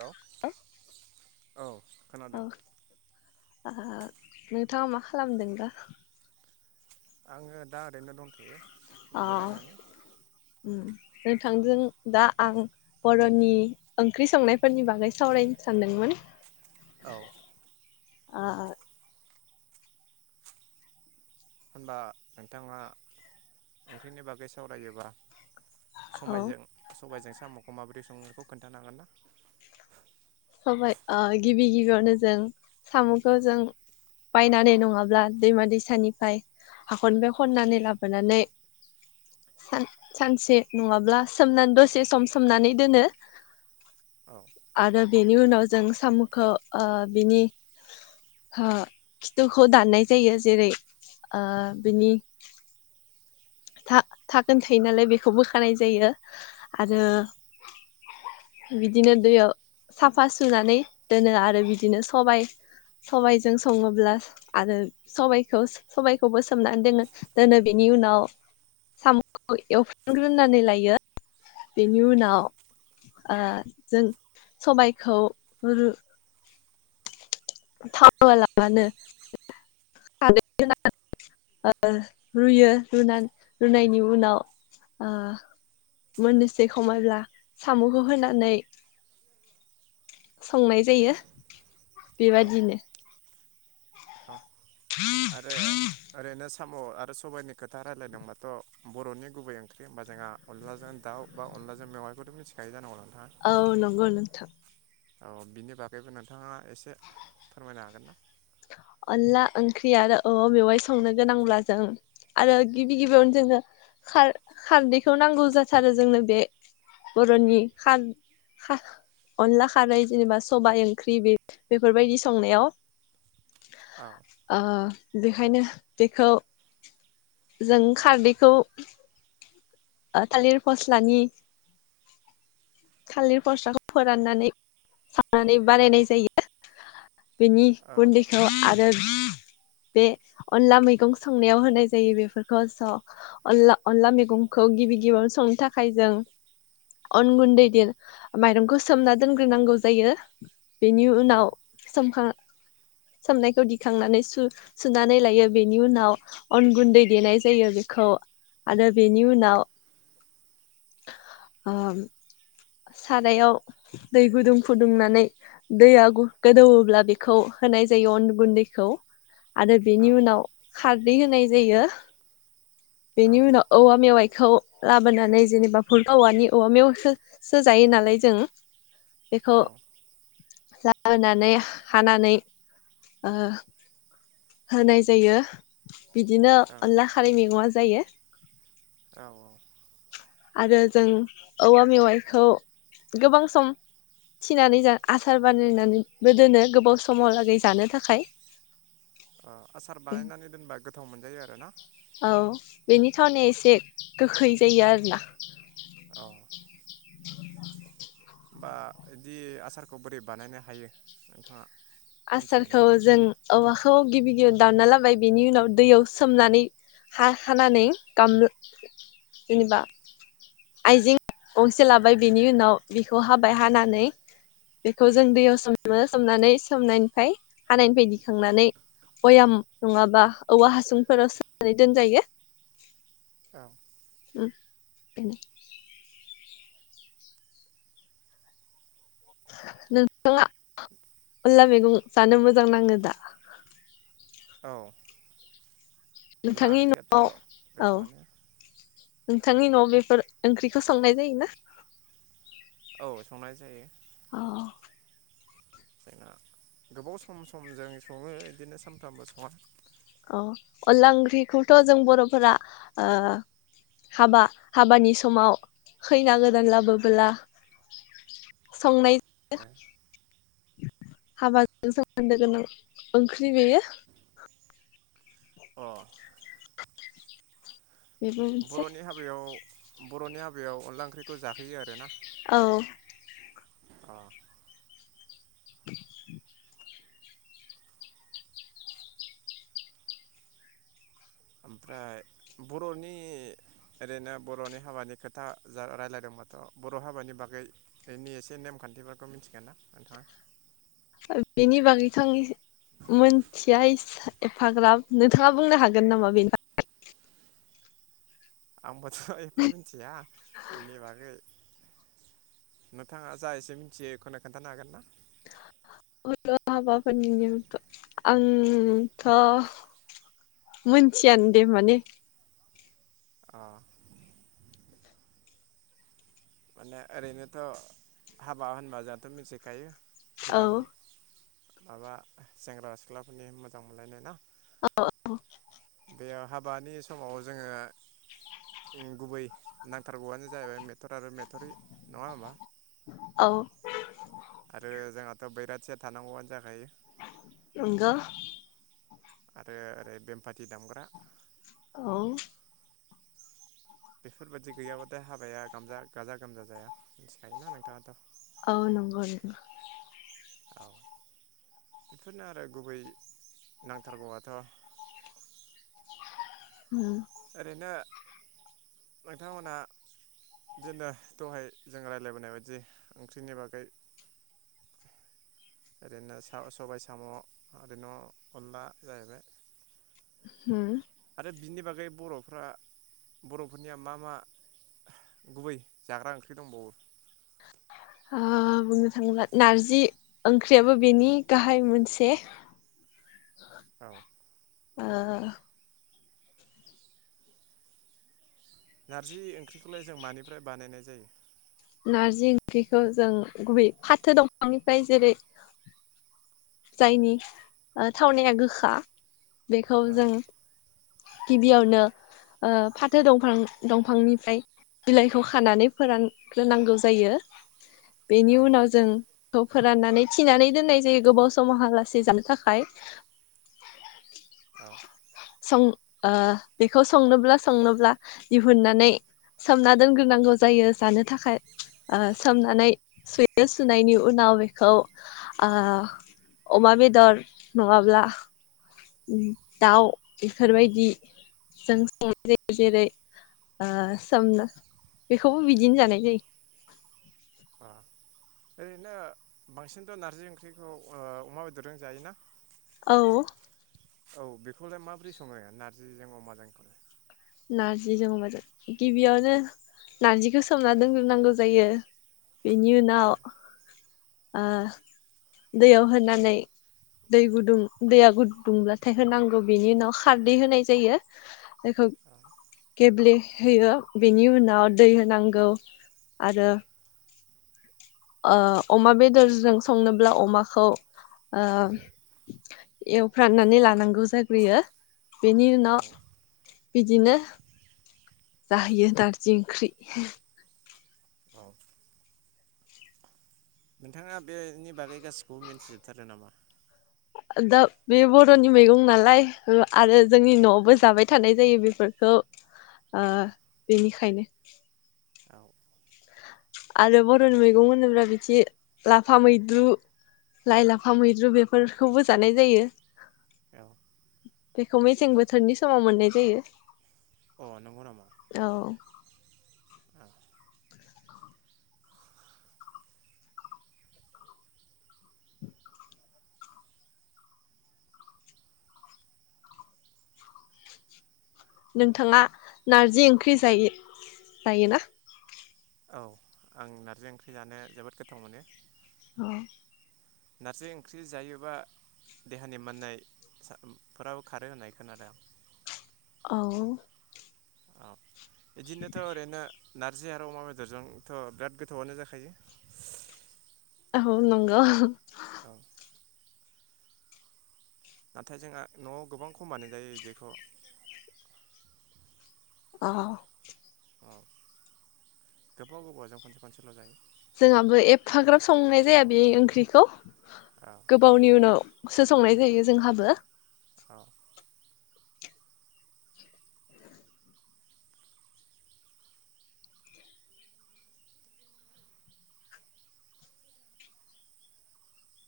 हेल' औ खोनादों आ नोंथाङा मा खालामदों दा? आङो दा ओरैनो दंथ' यो अ जिरायनानै उम नोंथांजों दा आं बर'नि ओंख्रि संनायफोरनि बागै सावरायनो सानदोंमोन औ आ होनबा नोंथाङा ओंख्रिनि बागै सावरायोबा औ सबायजों सबायजों स साम'खौ माबोरै सङो बेखौ खोन्थानो हागोन ना? सबाय आ गिबि गिबियावनो जों साम'खौ जों बायनानै नङाब्ला दैमा दैसानिफ्राय हाखरनिफ्राय खननानै लाबोनानै सान सानसे नङाब्ला सोमनानै दसे सम सोमनानै दोनो औ आरो बिनि उनाव जों साम'खो ओ बिनि हा खिथुखौ दाननाय जायो जेरै आ बिनि था थागोन थायो नालाय बेखौ बोखानाय जायो औ आरो बिदिनो दैयाव साफा सुनानै दोनो आरो बिदिनो सबाइ सबाइजों सङोब्ला आरो सबखौ सबायखौबो सोमनानै दोनो दोनो बिनि उनाव साम'खौ एवफ्राम ग्रोनानै लायो बेनि उनाव ओ जों सबायखौ रु थाव होवा लाबानो खारै होनानै ओ रुयो रुनानै रुनायनि उनाव आ मोननोसै खमायब्ला साम'खौ होनानै संनाय जायो औ बेबादि नो औ आरो ओरैनो साम' आरो सबाइनि खोथा रायजलायदोंबाथ' बर'नि गुबै ओंख्रि होमबा जोंहा अनलाजों दाउ बा अनलाजों मेवाइखौथ' मिथिखायो जानांगौ नों औ नंगौ नोंथां औ बिनि बागैबो नोंथाङा एसे फोरमायनो हागोन ना? अनला ओंख्रि आरो औवा मेवाइ संनो गोनांब्ला जों आरो गिबि गिबियावनो जोंनो खार खारदैखौ नांगौ जाथारो जोंनो बे बर'नि खार खाह अनला खारै जेनेबा सबाय ओंख्रि बे बेफोरबायदि संनायाव औ ओ बेखायनो बेखौ जों खारदैखौ ओ थालिर फस्लानि थालिर फस्लाखौ फोराननानै सावनानै बानायनाय जायो बेनि औ गुन्दैखौ आरो बे अनला मैगं संनायाव होनाय जायो बेफोरखौ स' अनला अनला मैगंखौ गिबि गिबियावनो संनो थाखाय जों अन गुन्दै देनो माइरंखौ सोमना दोनग्रोनांगौ जायो बिनि उनाव सोमखां सोमनायखौ दिखांनानै सु-सुनानै लायो बेनि उनाव अन गुन्दै देनाय जायो बेखौ आरो बेनि उनाव ओ सारायाव दै गुदुं फुदुंनानै दैया गो गोदौयोब्ला बेखौ होनाय जायो अन गुन्दैखौ आरो औ बेनि उनाव खारदै होनाय जायो औ बेनि उनाव औवा मेवाइखौ लाबोनानै जेनेबा फुलखा औवानि औवा मेवयखो सो जायो नालाय जों बेखौ औ ला होनानै हानानै ओ होनाय जायो बिदिनो औ अनला खारै मैगङा जायो औ औ आरो जों औवा मेवाइखौ गोबां सम थिनानै जा आसार बानायनानैबो दोनो गोबाव समाव लागै जानो थाखाय आं आसार बानायनानै दोनबा गोथाव मोनजायो आरोना औ बेनि थावनाया एसे गोखै जायो आरोना औ [inaudible] बा बिदि आसारखौ बोरै बानायनो हायो नोंथाङा मिथियो आसारखौ नामा? जों औवाखौ गिबि गिबियाव दानना लाबो हाबाय बेनि उनाव दैयाव सोमनानै हा हानानै गाम जेनेबा आइजें गंसे लाबाय बेनि उनाव बेखौ हाबाय हानानै बेखौ जों दैयाव सोमो सोमनानै सोमनायनिफ्राय हानायनिफ्राय दिखांनानै बययाम नङाबा औवा हासुंफोराव सोनानै दोनजायो नोंथाङा अनला मैगं जानो मोजां नाङो दा औ अनला नोंथांनि न ओख्रियाथ' औ गोथाव आनो नोंथांनि न' बेफोर ओंख्रिखौ संनाय जायो ना औ संनाय जायो जोंना गोबाव सम समजों सङो बिदिनो सानफ्रामबो सङा अ अनला ओंख्रिखौथ' जों बर'फोरा ओ हाबा हाबानि समाव खैना गोदान लाबोबोला संनाय यो हाबाजों सोमोनदो गोनां ओंख्रि बेयो अ बेबो मोनसे बर'नि हाबायाव बर'नि हाबायाव अनला ओंख्रिखौ जाहोयो आरो ना औ अ [inaudible] ओमफ्राय बर'नि ओरैनो बर'नि हाबानि खोथा जा राय्लायदोंमोनथ' बर' हाबानि बागैनि एसे नेमखान्थिफोरखौ मिथिगोन ना नोंथाङा बेनि बागैथ' आं मोनथिया एफाग्राब नोंथाङा बुंनो हागोन नामा बेनि बागै आंबोथ' एफा मिथिया बेनि बागै नोंथाङा जा एसे मिथियै एखौनो खोन्थानो हागोन ना ' हाबाफोरनि नेम आंथ' मोनथियानो दे माने अ माने ओरैनोथ' हाबा होनबा जों' मिथिखायो औ गोदान माबा सेंग्रा सिख्लाफोरनि मोजां मोनलायनाय ना औ औ बेयाव हाबानि समाव जोङो गुबै नांथारगौआनो जाहैबाय मेथ आरो मेथरि नङा होमबा औ आरो जोंहाथ' बैराथिया थानांगौआनो जाखायो नंगौ आरो ओरै बेमफाथि दामग्रा औ बेफोरबायदि गैयाबाथाय हाबाया गाजा गाजा गोमजा जाया मिथिखायोना नोंथाङाथ' औ नंगौ नंग औ बेफोरनो आरो गुबै नांथारगौआथ' उम ओरैनो नोंथांमोनहा बिदिनो दहाय जों राय्लायबोनाय बायदि ओंख्रिनि बागै ओरैनो सबाय साम' ओरै न' अनला जाहैबाय होम दा बिनि बागै बर'फ्रा बर'फोरनिया मा मा गुबै जाग्रा ओंख्रि दंबावो ओ बुंनो थाङोब्ला नारजि ओंख्रियाबो बेनि गाहाय मोनसे औ ओ नारजि ओंख्रिखौलाय जों मानिफ्राय बानायनाय जायो नारजि ओंख्रिखौ जों गुबै फाथो दंफांनिफ्राय जेरै जायनि ओ थावनाया गोखा बेखौ औ जों गिबियावनो ओ फाथो दंफां दंफांनिफ्राय बिलाइखौ खानानै फोरान ग्रोनांगौ जायो बेनि औ उनाव जों खौ फोराननानै थिनानै दोननाय जायो गोबाव समावहालासे जानो थाखाय औ सं ओ बेखौ संनोब्ला संनोब्ला दिहुननानै सोमना दोनग्रोनांगौ जायो जानो थाखाय ओ सोमनानै सुयो सुनायनि उनाव बेखौ ओ अमा बेदर नङाब्ला दाउ बेफोरबायदि जों संनाय जायो जेरै ओ सोम बेखौबो बिदिनो जानाय जायो अ ओरैनो बांसिनथ' नारजि ओंख्रिखौ ओ अमा बेदरजों जायोना औ औ बेखौलाय माबोरै सङो नारजिजों अमाजोंखौलाय नार्जिजों अमाजों गिबियावनो नारजिखौ सोमना दोनजोबनांगौ जायो बिनि औ उनाव ओ दैयाव होनानै दै गुदुं दैया गुददुंब्लाथाय होनांगौ बेनि उनाव खारदै होनाय जायो बेखौ औ गेब्ले होयो बेनि उनाव दै होनांगौ आरो अ अमा बेदरजों संनोब्ला अमाखौ एवफ्राननानै लानांगौ जाग्रोयो बेनि उनाव बिदिनो जाहैयो नारजि ओंख्रि औ नोंथाङा बेनि बागै गासिखौबो मिन्थिजोबथारो नामा दा बे बर'नि मैगं नालाय आरो जोंनि न'आवबो जाबाय थानाय जायो बेफोरखौ ओ बेनिखायनो औ आरो बर'नि मैगं होनोब्ला बिदि लाफा मैद्रु लाइ लाफा मैद्रु बेफोरखौबो जानाय जायो बेखौ मेसें बोथोरनि समाव मोननाय जायो जायो अ नंगौ नामा नोंथाङा नारजि ओंख्रि जायो जायो ना औ आं नारजि ओंख्रि जानो जोबोद गोथाव मोनो। अह नारजि ओंख्रि जायोबा देहानि मोननाय सा फोराबो खारो होननाय खोनादां। औ। औ इदिनोथ' ओरैनो नारजि आरो अमा बेदरजोंथ' बिराद गोथौआनो जाखायो। औ नंगौ औ नाथाय जोंहा न'आव गोबां खमानो जायो इदिखौ अ औ गोबाव गोबावजों खनसे खनसेल' जायो। जोंहाबो एफाग्राब संनाय जाया बे ओंख्रिखौ। औ गोबावनि उनाव सो संनाय जायो जोंहाबो। औ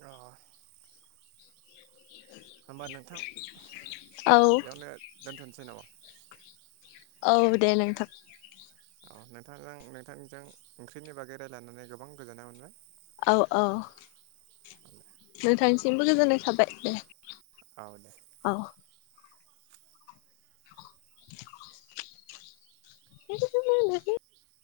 अ होमबा नोंथां औ बेआवनो दोनथ'नो जेन'बा औ दे नोंथां। औ नोंथांजों नोंथांजों ओंख्रिनि बागै रायज्लायनानै गोबां गोजोननाय मोनबाय। औ औ मोनबाय नोंथांसिमबो गोजोननाय थाबाय दे। औ दे। औ। [unintelligible]